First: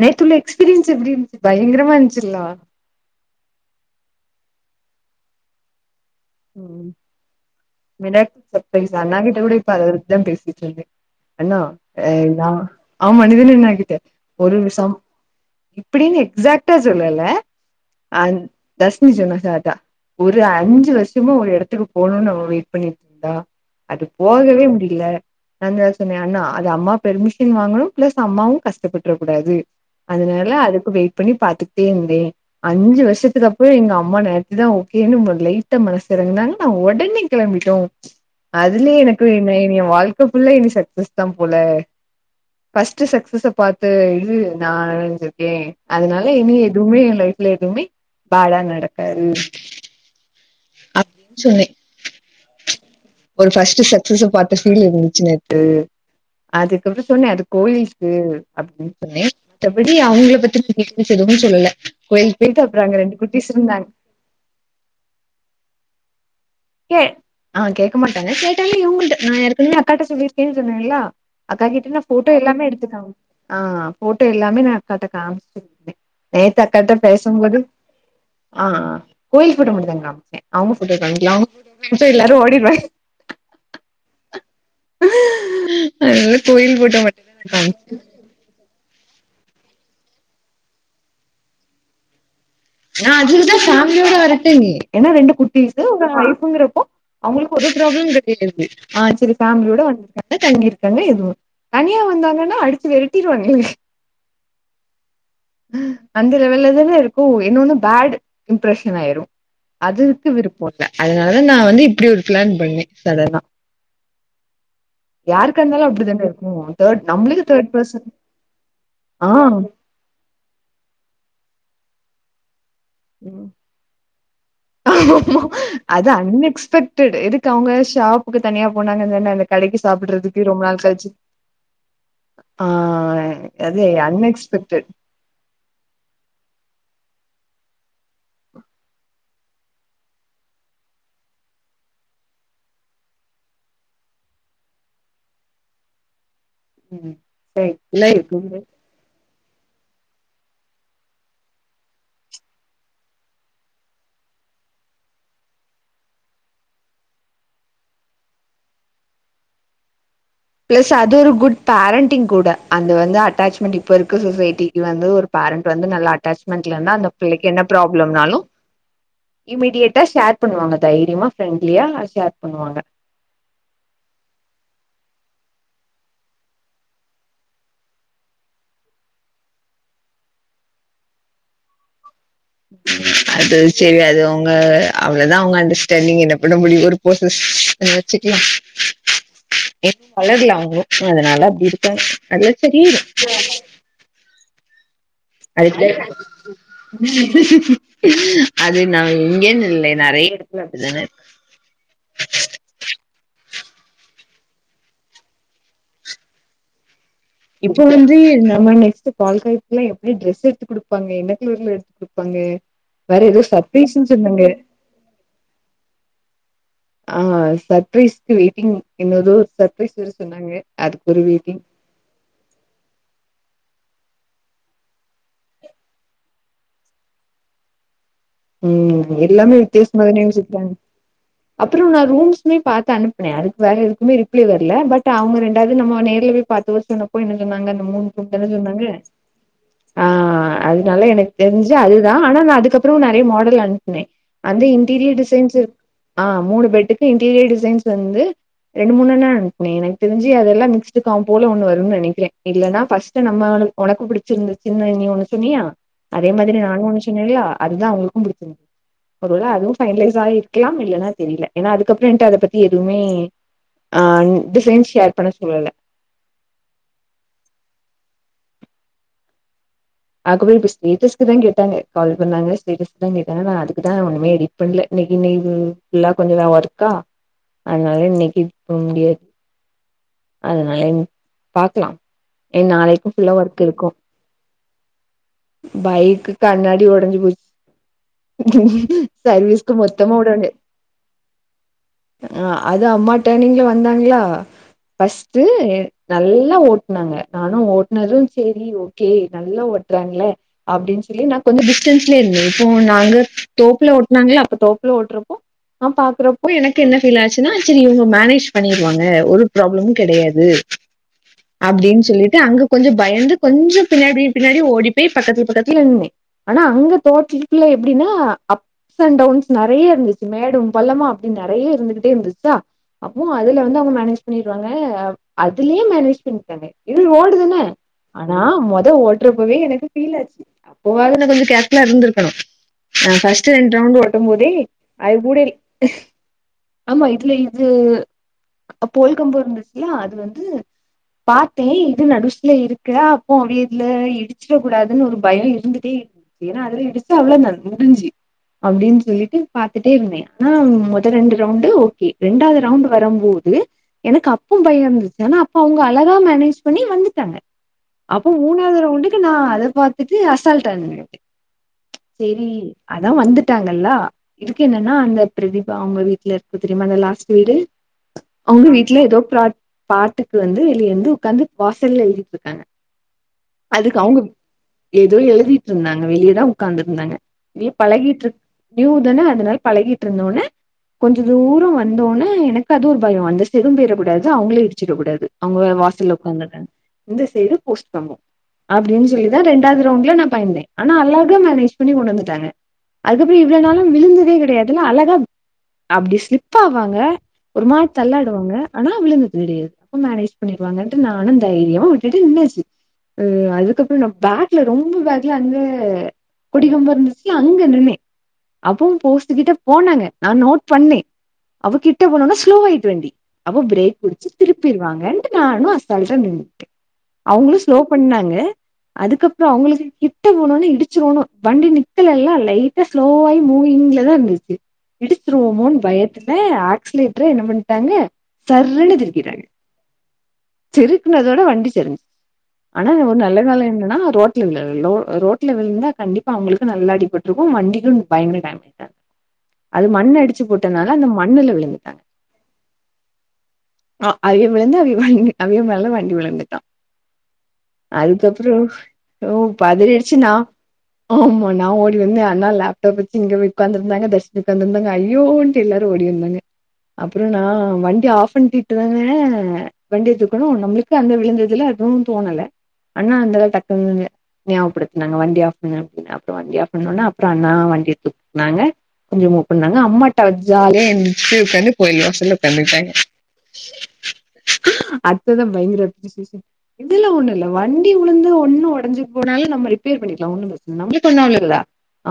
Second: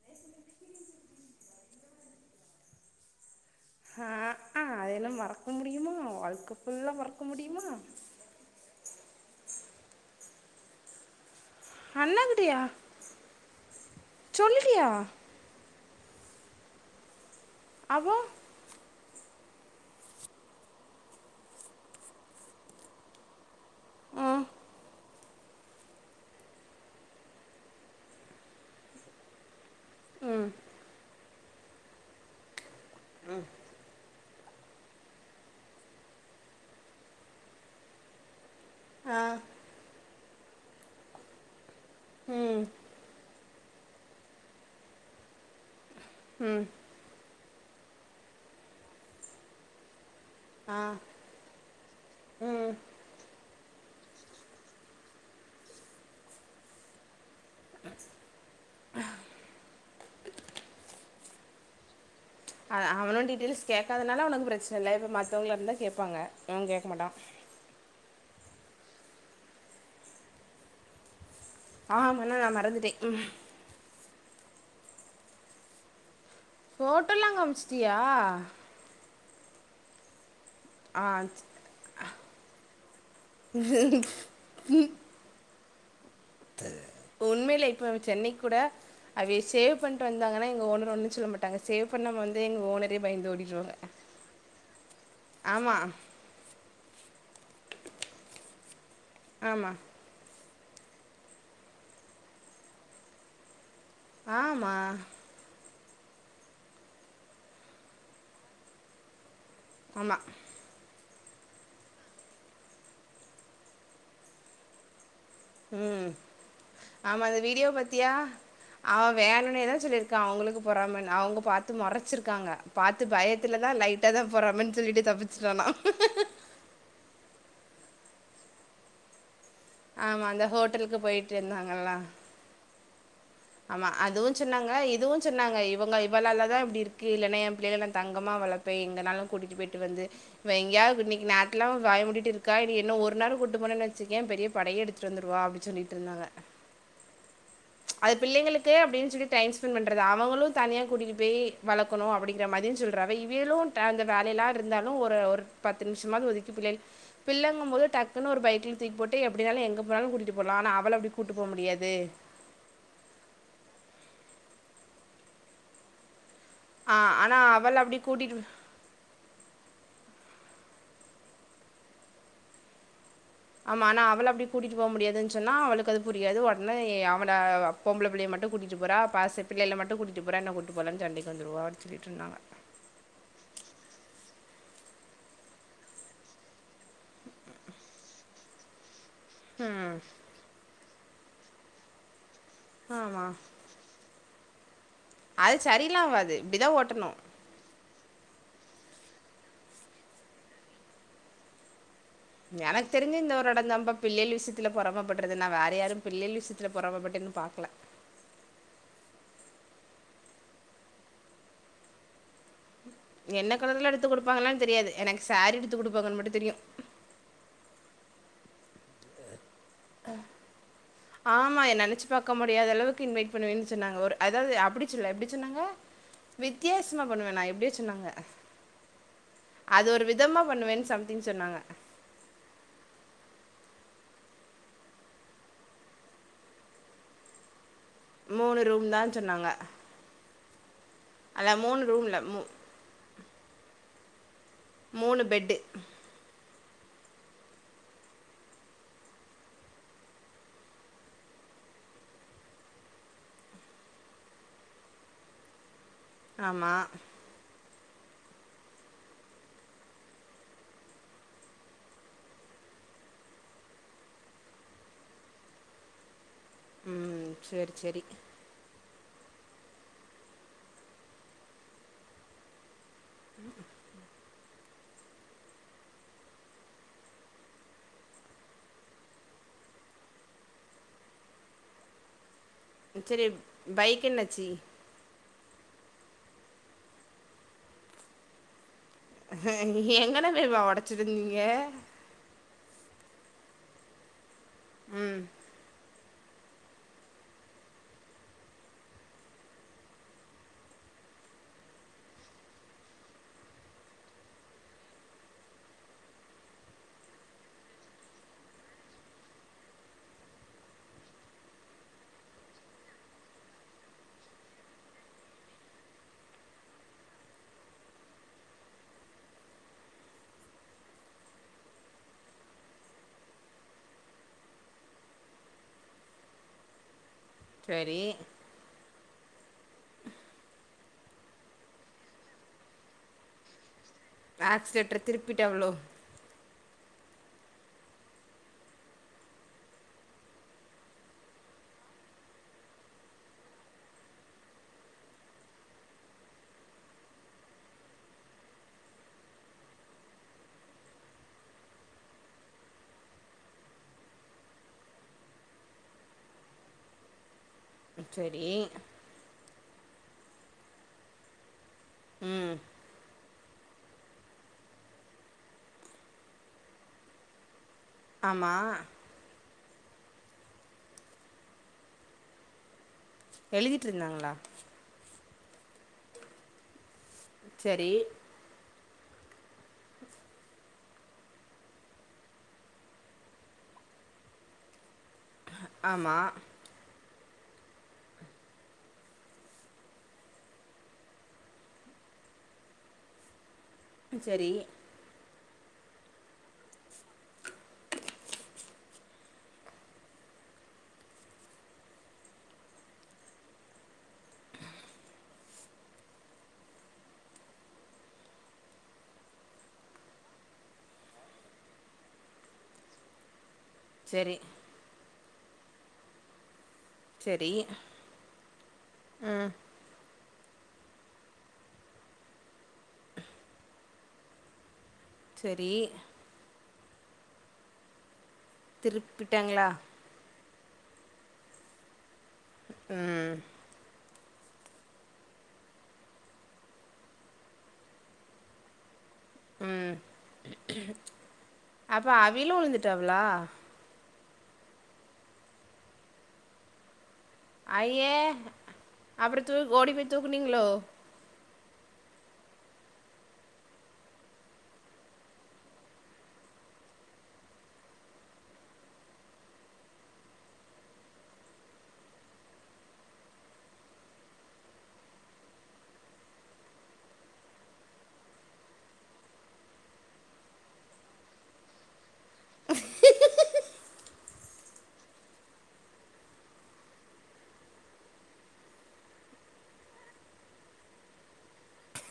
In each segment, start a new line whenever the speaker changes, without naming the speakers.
நேத்துள்ள experience எப்டி இருந்துச் பயங்கரமா இருந்ச்சிலா
ஆ அதெல்லா மறக்க முடியுமா வாழ்க்க ஃபுல்லா மறக்க முடியுமா
[inaudible] ப்ப எங்க அண்ணா கிட்ட கூட இப்ப அதபத்தா பேசிட்டிர்ந்தே அண்ணா ஆ நா
அண்ணாகிட்டயா
ஆமா நிதில் அண்ணா ஆ கிட்ட ஒரு ஒரு
சொல்லிட்டியா
சம் இப்பிடின் எக்ஸாக்டா சொல்லல
அப்போ
அந் தர்ஷினி சொன்னா கரட்டா ஒரு அஞ்சு வர்ஷமா ஒரு எடத்துக்கு போகணுன்னு அவ வெயிட் பண்ணிட்டு இருக்கா அது
ஆ
போகவே முடில நா தா சொன்னே அண்ணா அது அம்மா பெர்மிஷன் வாங்கனோ பிளஸ் அம்மாவு கஷ்டப்பட்ற குடாது
ம்
அதனால அதுக்கு வெயிட் பண்ணி பாத்துக்கிட்டே இருந்தே அஞ்ஜி வருஷத்துக்கப்றோ எங்க அம்மா நேத்துதா ஓகேன்னு லைட்டா மனசு தெறந்தாங்க நா ஒடனே கெளம்பிட்டோ அதுலயே
ஆ
எனக்கு என்னெ எனிய வாழ் க்க ஃபுல்லா இனி சக்ஸஸ் தா போல
ம்
ஃபஸ்ட்டு சக்ஸச பாத்த இது நா அழுதிட்டே அதனால இனி
ம்
எதுவுமே ஏ லைஃப்ல எதுவுமே பேடா நடக்காது
ஆ
சொன்னே
ம்
ஒரு ஃபஸ்ட்டு சக்சஸ பாத்த பீல் இருந்துச்சு நேத்து அதுக்கப்றோ சொன்னே அது போலீஸ்சு அப்டின்னு சொன்னே மத்தபடி அவங்கள பத்திச்ச எதுவும்மே சொல்லல கோயிலுக்கு போயிட்டு அப்புற அங்க ரெண்டு குட்டிஸ் இருந்தாங்க
அதனால உனக்கு பிரச்சன இல்ல இப்ப மத்தவங்களா இருந்தா கேப்பாங்க இவெ கேட்க
கே
மாட்டா
ஆ கேக்க மாட்டாங்க கேட்டாலு இவங்ள்ட நா ஏர்கனவே அக்காட்ட சொல்லிருக்கேனு சொன்னேல்ல அக்கா கிட்ட நா போட்டோ
ஆமாண்ணா நான்
எல்லாமே எடுத்து
மறந்துட்டேன்
காம்
ம்
ஆ போட்டோ எல்லாமே நா அக்காட்டா காம்ச்சிருந்தே நேத்து அக்காட்ட
ஃபோட்டோலாம்
பேசம்போது
காமிச்சிட்டியா
ஆ ஆ கோயில் போட்டோ மட்டுந்தா காமிச்சே அவங்க போட்டோ
ஆ
காமிக்கள அவங் ச்சா எல்லாரு ஓடிருவாங் மட்டுந்தா நா
உண்மையிலே
காமிச்சே
இப்ப சென்னைக் கூட அவ சேவ் பண்ணிட்டு வந்தாங்கன்னா எங்க ஓனர் ஒன்னு சொல்ல மாட்டங்க சேவ் பண்ணாம வந்து எங் ஓனர்
நா அதுக்குதா ஃபேமிலியோட வரட்டேங்க ஏன்னா ரெண்டு குட்டி இருக்கு
ஆமாம்
உங்க ஒய்ஃப்ங்கிறப்போ அவங்களுக்கு ஒரு ப்ராப்ளம் கெடையாது ஆ சரி
ஆமாம்
ஃபேமிலியோட வந் து தங்கிருக்காங்க எதுவு தனியா வந்தாங்கன்னா அடிச்சு வெரட்டிடுவாங்ளே
ஆமா
அந்த லெவல்ல தானே இருக்கு இன்னொன்னு பேடு இம்ப்ரெஷன் ஆயிரு
ஆமா
அதுக்கு விருப்போ இல்ல அதனால நா வந்து இப்டி ஒரு பிளான் பண்ணே சடனா யாருக்கா இருந்தாலு
ம்
அப்டித்தான இருக்கு தேர்ட்
ஆமா அந்த
நம்ளுக்கு
வீடியோ
தேர்ட் பர்சன்
பாத்தியா
ஆ
க்கு அவங்களுக்கு பொறாம அவங்க பாத்து மொறச்சிருக்காங்க பாத்து
ம்
பயத்திலதா லைட்டாதா பொறாமன்னு சொல்லிட்டு
ஆமா.
தப்பிச்சுட்டான்னா
அது அன்எக்ஸ்பெக்ட்டு இதுக்கு அவங்க ஷாப்புக்கு தனியா போனாங்கன் சொன்னொன்னே கடைக்கு
ஆமா அந்த
சாப்பிடுறதுக்கு ரொம்ப நாள்
ஹோட்டலுக்கு
கழிச்சு
போயிட்டு இருந்தாங்கல்ல
ஆ அது
ஆமா அதுவு சொன்னாங்க
அன்எக்ஸ்பெக்டட்.
இதுவு சொன்னாங்க இவங்க இவளாலதா இப்டி இருக்கு இல்லன்னா என் பிள்ளைகள நா தங்கமா வளப்பே எங்கனாலு கூட்டிட்டு போயிட்டு வந்து இப்ப எங்கியது இன்னைக்கு நேர்த்துலா வய முடிட்டு இருக்கா இனி இன்னு ஒருநேர கூட்டு போனன்னு வச்சுக்கேயே பெரிய படயே எடுத் ட்டு வந்துருவா அப்டினு சொல்லிட்டு இருந்தாங்க
ம் சரி
அது பிள்ளைங்களுக்கு அப்டின்னு சொல்லி டைம் ஸ்பெண்ட் பண்றது அவங்களு தனியா கூட்டிட்டு போய் வளக்கணு அப்டின்ற மாரி சொல்றாக இவியலு டா அந்த வேலையெல்லா இருந்தாலு ஒரு ஒரு பத்து நிமிஷமாவது ஒதுக்கி பிள்ளை பிள்ளங்கு போது டக்குன்னு ஒரு பைக்ல தூக்கி போட்டு எப்டினால எங்க போனாலு கூட்டி
பிளஸ் அது ஒரு குட் பேரண்டிங் கூட அந்த வந்து அட்டாச்மெண்ட் இப்ப இருக்கு சொசைட்டிக்கு வந்து ஒரு பேரண்ட் வந்து நல்ல அட்டாச் மென்ட்ல
ஆ
இருந்தா அந்த
ஆனா
பிள்ளைக்கு என்ன
அவள அப்படி
ப்ராப்ளம்னாலு
கூட்டிட்டு
இமிடியட்டா ஷேர் பண்ணுவாங்க தைரியமா ப்ரெண்ட்லியா ஷேர் பண்ணுவாங்க
ஆமா ஆனா அவள அப்டி கூட்டிட்டு போ முடியாதுன்னு சொன்னா அவளுக்கு அது புரியாது உடனே அவள பொம்பள பிள்ளைய மட்டு கூட்டிட்டு போரா பாச பிள்ளைகள மட்டு கூட்டிட்டு போரா என்னை கூட்டி போலனு சண்டைக்கு வந்துருவா அப்டினு சொல்லிட்டு இருந்தாங்க
அது சரி அது அவங்க அவ்ளோதா அவங்க அண்டர்ஸ்டாண்டிங் என்ன பண்ண முடியு [unintelligible] வச்சுக்கலா
ம்
[inaudible] அதனால அப்டி இருக்கா அதல்லா சரியாயிரு
ஆமா அது சரியில்லா
அதுக்குப்பெறகு
ஆவாது இப்படிதா ஓட்டணு
அது நாம இங்கன்னு இல்ல நெறய எடத்துல அப்டிதான
எனக்கு தெரிஞ்ச இந்த ஒரு எடந்தம்பா பிள்ளைல் விஷயத்துல பொறாமபடுறதுன்னா வேற யாரு பிள்ளைல் விஷயத்துல பொறாமப்பட்டேன்னு
இப்ப வந்து நம்ம நெக்ஸ் ட்டு பால்காய்ப்ப எல்லா எப்டி டிரெஸ் எடுத்து குடுப்பாங்க என்ன கலர்ல எடுத்து குடுப்பாங்க வேற ஏதோ
என்ன கலர்ல எடுத்து
சர்ப்ரைஸ்ன்னு சொன்னாங்க
குடுப்பாங்கன்னனு தெரியாது எனக்கு சேரி எடுத்து குடுப்பாங்கன்னு மட்டு தெரியு
ஆ சர்பரைஸ்க்கு வெயிட்டிங் என்னதோ ஒரு சர்பரைஸ்ன்னு சொன்னாங்க அதுக்கு ஒரு வெயிட்டிங்
பாக்க முடியாத அளவுக்கு இன்வைட் பண்ணுவன்னு சொன்னாங்க ஒரு அதாவது அப்டி சொல்ல எப்டி சொன்னாங்க வித்தியாசமா பண்ணுவேண்ணா எப்டியோ சொன்னாங்க
ம் து எல்லாமே
அது
வித்தியாசமா
ஒரு
தானே
விதமா
யோசிப்பாங்க
பண்ணுவேன்னு சம்திங் சொன்னாங்க
அப்றோ நா ரூம்ஸ் ம்மே பாத்து அனுப்பனே அதுக்கு வேற எதுக்குமே ரிப்ளை வரல பட் அவங்க ரெண்டாவது நம்ம நேர்ல போய் பாத்து சொன்னா அப்போ என்ன சொன்னாங்க என்னமோ
மூணு
க்கறது னாங்க
ரூம் தான் சொன்னாங்க
ஆ அதனால எனக்கு
அல்ல
தெரிஞ்சு
மூணு
அதுதா
ரூம்ல
ஆனா
மூ
நா அதுக்கப் றோ நெறைய மாடல் அனுப்புனே அந்த இன்டீரியர்
மூணு பெட்டு
டிசைன்ஸ்சு ஆ மூணு பெட்டுக்கு இன்டீரியர் டிசைன்ஸ் வந்து ரெண்டு மூணு தா அனுப்புனே எனக்கு தெரிஞ்சு அதெல்லா மிக்ஸ்டு காம்போல ஒன்னு வருன்னு நெனைக்கிறே இல்லன்னா ஃபர்ஸ்ட்டு நம்மள ஒனக்கு பிடிச்சிருந்துச்சுன்னு நீ ஒண்ணு சொன்னியா அதே மாதிரி
ஆமா
நானும் ஒண்ணு சொன்னேல்ல அதுதா அவங்களுக் க்கும் புடிக்கும் ஒருவேள அதுவும் பைனலைஸ் ஆய் இருக்கலாம் இல்லன்னா தெரியல ஏன்னா அதுக்கப்றோ ஏன்ட்ட அத பத்தி எதுமே ஆ டிசைன்ஸ் ஷேர் பண்ண சொல்லல
ம் செரி செரி
அதுக்கப்றோ இப்ப ஸ்டேட்டஸ்க்கு தா கேட்டாங்க கால் பண்ணாங்க ஸ்டேட்டஸ் தா கேட்டாங்க நா அதுக்கு தா ஒண்ணுமே எடி பண்ல இன்னைக்கு இன்னைல்லா நா கொஞ்ச ஒர்க்கா அதனால இன்னிக்கு போ முடியாது அதனால இன் பாக்கலா எ நாளைக்கும் ஃபுல்லா ஒர்க்கு இருக்கும்
என்னச்சி
பைக்கு கண்ணாடி ஒடஞ்சு போச்
நீ எங்கன தெரிமா ஒடச்சது நீயு
ஆ அது அம்மா டெர்னிங்ல்ல வந்தாங்களா
ம்
ஃபர்ஸ்ட்டு நல்லா ஓட்னாங்க நானும் ஓட்னதும் செரி ஓகே நல்லா ஓட் றாங்கலே அப்படின் சொல்லி நா கொஞ்ச டிஸ்டன்ஸ்லயே இருந்தே இப்போ நாங்க தோப்புல ஓட்னாங்களா அப்ப தோப்புல ஓட்றப்போ ஆ பாக்கறப்போ எனக்கு என்ன ஃபீல் ஆச்சுன்னா சரி இவங்க மேனேஜ் பண்ணிருவாங்க ஒரு ப்ராப்ளமும் கெடையாது அப்டின் சொல்லிட்டு அங்க கொஞ்ச பயந்து கொஞ்சோ பின்னாடி பின்னாடி ப்படி ஓடி போய் பக்கத்துல பக்கத்துல இருந்தே ஆனா அங்க தோட்டக்குலா எப்டின்னா அப் அப் அண்ட் டவுன்ஸ் நெறைய இருந்துச்சு மேடும் பல்லமா அப்படின் நெறைய இருந்துகிட்டே இருந்துச்சா அப்போ அதுல வந்து அவங்க மேனேஜ் பண்ணிரு வாங்க அதுலயே மேனேஜ் பண்ணிருக்காங்க இது ரோடுதான ன
சரி
ஆனா மொத ஓட் ரப்பவே எனக்கு ஃபீல் ஆச்சு அப்போவது நா கொஞ்ச கேர் ஃபுல்லா இருந்துருக்கணும் ஆ ஃபர்ஸ்ட்டு ரெண்டு ரவுண்டு ஓ ட்டும் போதே
ஆக்சிலேட்டர
அது கூட
திருப்பிட்டாவ்ளோ
ஆமா இதுல இது அப்போ வெல்கம் போட் இருந்துச்சில்ல அது வந்து பாத்தே இது நடுச்சுல இருக்கு அப்போ வீட்ல இ இடிச்சிட கூடாதுன் ஒரு பயோ இருந்துட்டே இரு ஏனா அதுல இடிச்சுட்டா அவ்ள தா முடிஞ்சு அப்படின் சொல்லிட்டு பாத்துட்டே இருந்தே ஆனா மொத ரெண்டு ரவுண்டு ஓகே ரெண்டாவது ரவுண்டு வரம்போது எனக்கு அப்ப பயோ இருந்தது ஆனா அப்ப அவங்க அழகா மேனேஜ் பண்ணி வந்துட்டாங்க அப்போ
சரி
மூணாவது ரவுண்டுக்கு நா அத பாத்துட்டு அசால்ட்டா நின்னே சரி
ம்
அதா வந்துட் ட்டாங்கல்லா இதுக்கு என்னன்னா அந்த பிரதீபா அவங்க வீட்ல இருக்க தெரியுமா அந்த லாஸ்ட்டு வீடு
ஆமா
அவங்க வீட்ல ஏதோ ப்ர பாட்டுக்கு வந்து வெளியேந்து உக்காந்து வாசல்ல எழுதிட்டு இருக்காங்க அதுக் அவங்க
எழுதிட்ருந்தாங்களா
ஏதோ எழுதிட்டு இருந்தாங்க வெளியதா உக்காந்து இருந்தாங்க இ
சரி
பழகிட்டு இரு நியூ தான அதனால பழகிட்டு இருந்த ஒன்னே கொஞ்ச தூரோ வந்தோனே எனக்கு அது ஒரு பயோ அந்த செய்டும் பொயற கூடாது அவங்களயு இடிச்சுற கூடாது அவங்க
ஆமா
வாசல்ல உக்காந்துருக்காங்க இந்த சைடு போஸ்ட் கம்போ அப்டின் சொல்லிதா ரெண்டாவது ரவுண்ட்ல நா பயந்தே ஆனா அழகா மேனேஜ் பண்ணி கொண்டு வந்துட்டாங்க அதுக்கப்றோ இவ்ளோ நாளா விழுந்ததே
சரி
கெடையாதுல்ல அழகா அப்டி ஸ்லிப்ப ஆவாங்க ஒரு மாரி தள்ளாடுவாங்க ஆனா விழுந்தது கெடயாது அப்ப மேனேஜ் பண்ணிக்குவாங்கண்ட்டு நானும் தைரியமா விட்டுட்டு நின்னாச்சு ஆ அதுக்கப்றோ நா பேக்ல ரொம்ப பேக்ல வந்து கொடி கம்போ இருந்துச்சில்ல அங்க நின்னே அப்பவு போஸ்ட் கிட்ட போனாங்க நா நோட் பண்ணே அப்ப கிட்ட போனொன்னே ஸ்லோவாயிட்டு வண்டி அப்ப பிரேக் புடிச்சி
சரி
திருப்பிருவாங்கட்டு நானு அசால்ட்டா நிண்ட
சரி
அவுங்களு ஸ்லோ பண்ணாங்க அதுக்கப்புறோ
ம்
அவுங்களுக்கு கிட்ட போனோனே இடிச்சிருவோனோ வண்டி நித்தல இல்ல லைட்டா ஸ்லோவாயி மூவிங்ல தா இருந்திச்சு
சரி
இடிச்சிருவோமோன் பயத்துல ஆக்ஸ்லைட்டர என்ன பண்டாங்க சர்ருன்னு திருக்கிட்டாங்க
திருப்பிட்டாங்களா
திருக்குனதோட வண்டி சரிஞ் ஆனா ஒரு
ம்
நல்ல காலோ என்னென்னா ரோட் விழல லோ ரோட்ல விழுந்தா கண்டிப்பா அவுங்களுக்கு நல்லா அடிபட்ருக்கு வண்டிக்கு பயங்கர டேமேஜ் அ அது
ம்
மண்ண அடிச்சி போட்டதுனால அந்த மண்ணுல விழுந்துட்டாங்க
அப்ப அவியளு உழுந்துட்டாவ்ளா
ஆ அவிய விழுந்து அவிய வண்டி அவிய மேல வண்டி விழுந்துட்டா
ஐயே
அதுக்கப்பறோ ஓ
அப்றோ தூக் ஓடி போய்
பதறியடிச்சி நா
தூக்குனீங்ளோ
ஆமா நா ஓடி வந்து அண்ணா லேப்டாப்பு வெச்சி இங்க போய் உக்காந்து இருந்தாங்க தர்ஷ்னி உக்காந்து இருந்தாங்க ஐயோ எல்லாரு ஓடி வந்தாங்க அப்புறோ நா வண்டி ஆஃப் பண்ணிட்டு வரே வண்டி தூக்கணும் நம்புளுக்கு அந்த விழுந்ததுல அதுவு தோணல அண்ணா வந்து டக்குனு நியாபடுத்துனாங்க வண்டி ஆஃப் பண்ண அப்டினா அப்புறோ வண்டி ஆஃப் பண்ணுனோனா அப்புற அண்ணா வண்டிய தூக்குனாங்க கொஞ்சொ மூவ் பண்ணாங்க அம்மா டா ஜாலியா எந்திச்சி உக்காந்து போயிலோ செல்ல உக்காந்துட்டாங்க அத்தது தா பயங்கர அப்ரிஸியேஷன் இதெல்லா ஒன்னு இல்ல வண்டி உளுந்து ஒன்னோ ஒடஞ்சி போனாலு நம்ம ரிப்பேர் பண்ணிக்கலா ஒண்ணு பெரச்சனல நம்புளுக்கு ஒன்னு ஆவுலல்ல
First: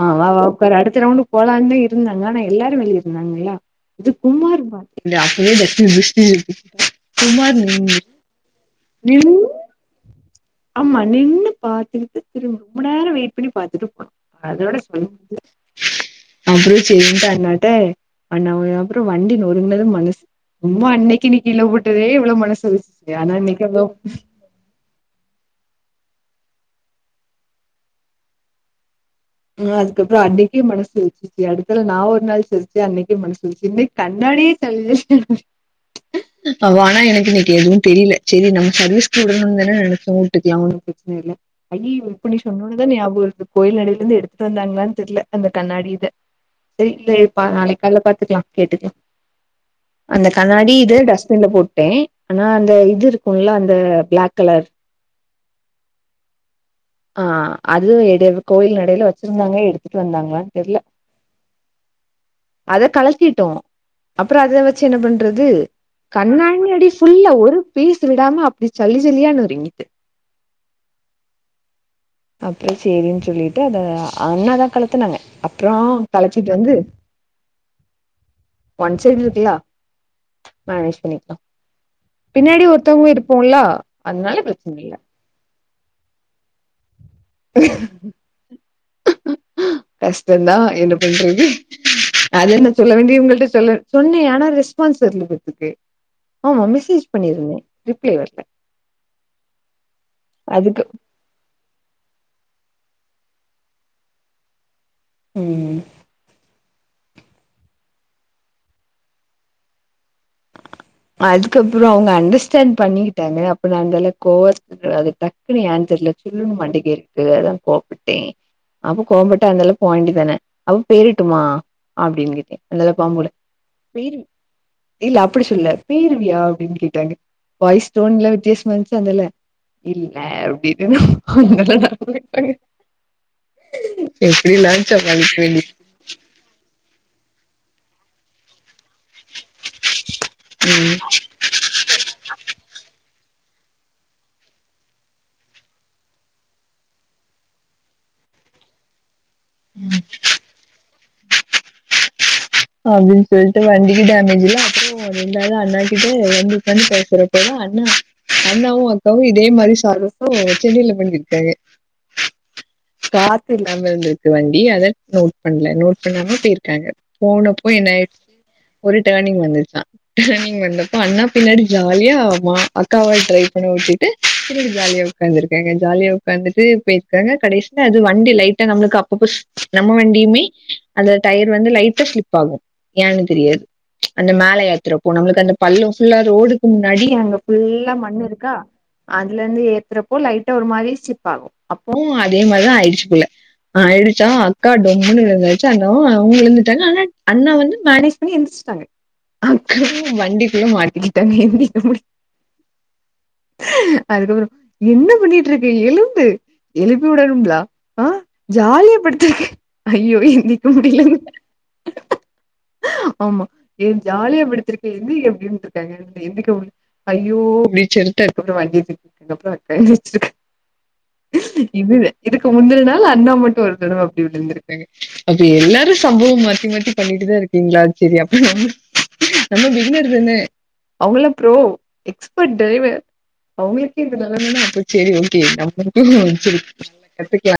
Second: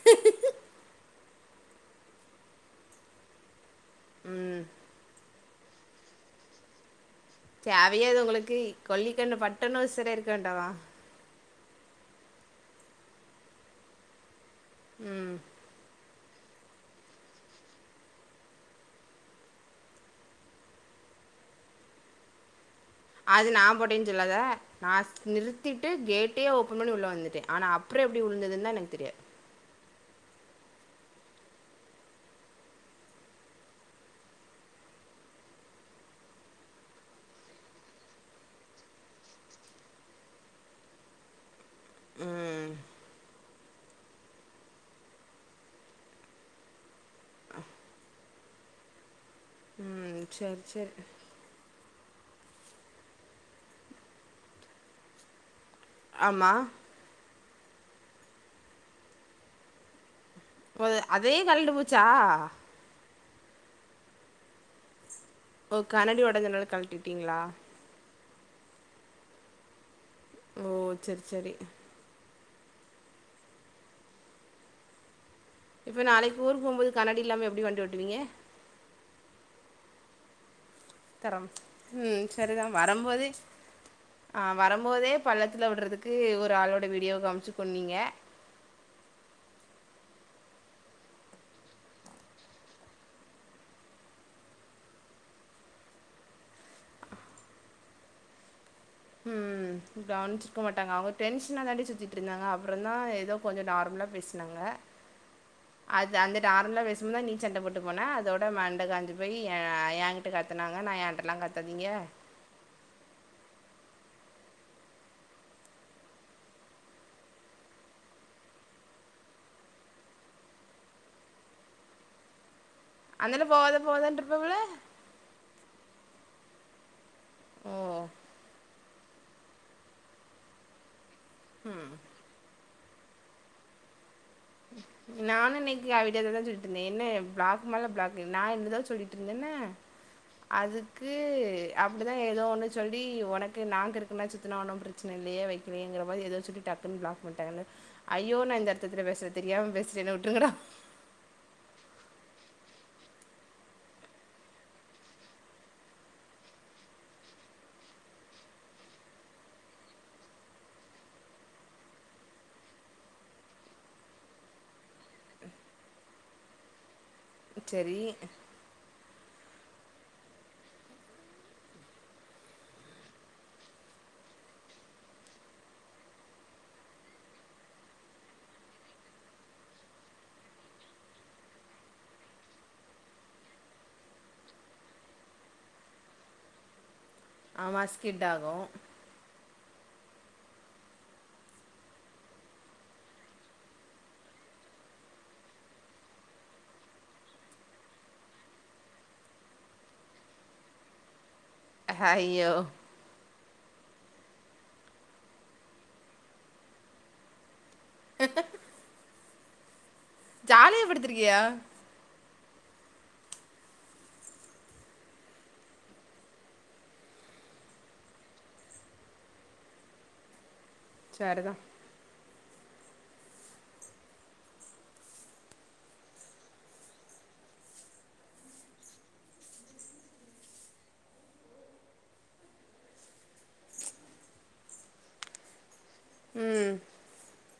அ வா வா உக்காரு அடுத்து ரவுண்டு போலான்னு இருந்தாங்க ஆனா எல்லாரு வெளியிருந்தாங்களா இது
ம்
குமார் பாதிங்கலா அப்டியே தஸூ பூஸூ [unintelligible]
தேவையா இது உங்களுக்கு
நின்னு
கொல்லிககண்ணு பட்டோனோ செரியாயிருக்க வேண்டாமா
நின்னு பாத்துட்டு திரும் ரொம்ப நேர வெயிட் பண்ணி பாத்துட்டு அதோட [unintelligible]
ம்
அப்டியே சென்ட் அண்ணாட்ட அண்ணா அப்றோ வண்டி நொறுங்கனது மனசு சும்மா அன்னக்கி நீ கீழ போட்டதே இவ்ளோ எவ்ளோ மனசு உரு
அது நா போட்டனு சொல்லாத நா நிறுத்திட்டு கேட்டே ஓப்பன் பண்ணி உள்ள வந்துட்டே ஆனா அப்றோ எப்டி உழுந்துன்ன எனக்கு தெரியாது
அதுக்கப்பறோ அன்னைக்கே மனசுச்சி அடுத்தது நா ஒரு நாள் சிரிச்சு அன்னைக்கி மனசுச்ச இன்னிக் கண்ணாடியி சல்ல அவ ஆனா எனக்கு இனக்கி எதுவு தெரில செரி நம்ம சர்வீஸ் உடுனோம் தான நெனச்சோ உட்டுக்கலா இல்ல ஐயயோ இப்ப நீ
ம்
சொன்னோன தா ஞாபகத்துக்கு கோயில் நடையிலருந்து எடுத் து வந்தாங்களானு தெர்ல அந்த கண்ணாடி இத செரி இல்லயப்பா நாளைக் காலைல பாத்துக்லா கேட்டு
ம்
அந்த
சரி
கண்ணாடி
சரி
இது டஸ்ட்பின்ல போட்டே ஆனா அந்த இது இருக்குல்ல அந்த பிளாக் கலர்
ஆமா
அ அது எடு கோயில் நடையில வச்சிருந்தாங்க எடுத்துட்டு வந்தாங்க
போ அதே கழண்டு போச்சா
அத கழட்டிட்டோ அப்றோ அ த வச்சி என்ன பண்றது
ஓ
கண்ணாடி
உடஞ்சனால
அடி ஃபுல்லா
கழட்டிட்டீங்களா
ஒரு பிஸ் விடாம அப்டி சல்லி சலியா நொறுங்கிட்டு
ஓ சேரி சேரி
அப்றோ சேரினு சொல்லிட்டு அத அண்ணாதா கழத்துனாங்க அப்புறோ
இப்ப நாளைக்கி
கழச்சிட்டு
ஊர்க்
வந்து
போம்போது கண்ணாடி இல்லாம எப்டி வண்டி ஓட்டுவீங்க
ஒன் சைட் இருக்குலா ம் பண்ணிட்டா
தரம் ம்
பின்னாடி
சரிதான்
ஒருத்தவுங்க
வரும்போது
இருப்போல்ல அதனால பெரச்சன இல்ல
பள்ளத்தல உடுறதுக்கு ஒரு ஆளோட வீடியோ காமிச்சி சொன்னீங்க
கஷ்டதா என்ன பண்றது அது என்ன சொல்ல வேண்டியவங்கள்ட சொல் சொன்னே ஆனா ரெஸ்பான்ஸ் இல்ல அதுக்கு ஆமா மெசேஜ் பண்ணிருந்தே ரிப்ளே வர்ல
ம் கவனிச்சிர்க மாட்டாங்க அவ டென்ஷனா தான்டி சுத்திட்டு இருந்தாங்க அப்றோ தா ஏதோ கொஞ்சோ நார்மலா பேசனாங்க
ம்
அது அந்த நார்மலா பேசன நீ சண்ட போட்டு போன அதோட மண்ட காஞ்சி போய் ஏ ஏகி ட்ய கத்தனாங்க நா என்டல்லா கத்தாதீங்க
ச்சன் பண்ணிட்டாங்க அப்ப நா அந்தளவு கோவ த்துவ அது டக்குனு யானு தெர்ல அது சுல்லுனு மண்டைக்கு ஏறிட்டு அதா கோவபட்டே அப்ப கோவபட்டா அந்தில்ல போவேண்டி தான அவ பேய்டுமா அப்டின்னு கிட்ட
அதலா போவாத போவாதண்டுருபாங்கலே
இல்ல அப்டி சொல்லல பேய்ருவியா அப்டினு கேட்டாங்க
ஓ!
வாய்ஸ் டோன் லா வித்யாசமா இருந்துச்சுல அந்தால இல்ல அப்டினு உங்களால நா போறன்டாங்க சேரி சேரி லன்ச் ஹவர்ல பேசறடி
இல்ல அவட்ட ஐடியா தா சொல்லிட்யிருந்தே என்ன பிளாக் மேல பிளாக் நா இந்த தட சொல்லிட்டு இருந்தன்னா
ம்
அதுக்கு அப்டிதா ஏதோ ஒன்னு சொல்லி உனக்கு நா கிருக்கு மாதிரி சுத்துனா ஒன்னு பிரச்சன இல்லயே வைக்கலயேங்கற மாறி ஏதோ சொல்லி டக் பிளாக் பண்ட்டாங்கன்னு ஐயோ நா இந்த அர்த்தத்துல பேசல தெரியாம பேசிட்டே என்ன வுட்ருங்கடா
அப்டின்ட்டு சொல்ட்டு வண்டிக்கு டெமேஜ் இல்ல அப்றோ ரெண்டாது அண்ணா கிட்ட வந்து வுக்காந்து பேசுறே அப்பதா அண்ணா அண்ணாவு அக்காவு இதே மாரி சாகசோ சென்னைல பண்ணிருக்காங்க காத்து இல்லாம இருந்திருக்கு வண்டி அத நோட் பண்ணல நோட் பண்ணாம பேயிருக்காங்க போனப்போ என்ன
சரி
ஆயிருச்சு ஒரு டேனிங் வந்துச்சா டனிங் வந்தப்போ அண்ணா பின்னாடி ஜாலியா மா அக்காவ ட்ரை பண்ண விட்டிட்டு பின்னாடி ஜாலியா உக்காந்துருக்காங்க ஜாலியா உக்காந்துட்டு பேயிருக்காங்க கடைசில அது வண்டி லைட்டா நம்ளுக்கு அப்பப்போ நம்ம வண்டியுமே அந்த டயர் வந்து லைட்டா ஸ்லிப் ஆகு யன்னு தெரியாது அந்த மேல ஏத்துரப்போ நம்ளுக்கு அந்த பள்ளோ ஃபுல்லா ரோடுக்கு முன்னாடி அங்க
ஆமா
ஃபுல்லா மண்ணு
ஸ்கிட்
இருக்கா
ஆகும்
அதுல இருந்து ஏத்துறப்போ லைட்டா ஒரு மாரி ஸ்லிப் ஆகு அப்போவு அதே மாரிதா ஆயிடுச்சு போல ஆ ஆயிடுச்சா அக்கா டொம்முன்னு விழுந்தாச்சு அண்ணாவும் அவங்க எழுந்துருச்சு ட்டாங்க ஆனா அண்ணா வந்து மேனேஜ் பண்ணி எந்திசிட்டாங்க அக்கா தா வண்டி குள்ள மாட்டிக்கிட்டாங்க எந்தி
ஐயோ
அதுக்கப்றோ என்ன பண்ணிட்டு இருக்க எழும்பு எழுப்பி விடணும்லா ஆ ஜாலியா படுத்துருக்க ஐயோ எந்திக்க
ஜாலியா
முடியல
படுத்திருக்கியா
ஆமா ஏ ஜாலியா படுத்துருக்கீங்க எந்திரி அப்டின்ருக்காங்க எந்திக்க முடிய ஐயோ அப்டினு சொல்ட்டு அதுக்கப்றோ வன்டிய தூக்கி விட்டதுக்கப்றோ அக்கா எந்திச்சிருக்கா
சரிதா
இதுவ இதுக்கு முந்தன நாள் அண்ணா மட்டு ஒரு தடவ அப்டி விழுந்துருக்காங்க அப்ப எல்லாரு சம்பவமா மாத்தி மாத்தி பண்ணிட்டு தா இருக்கீங்களா செரி அப்ப நம்ம நம்ம பிகின்னர் தான அவங்களா ப்ரோ எக்ஸ்பட் ட்ரைவர் அவங்களுக்கே இந்த நலமன்னா அப்போ செரி ஓகே நம்ளுக்கு செரி
ம்
கத்துக்லா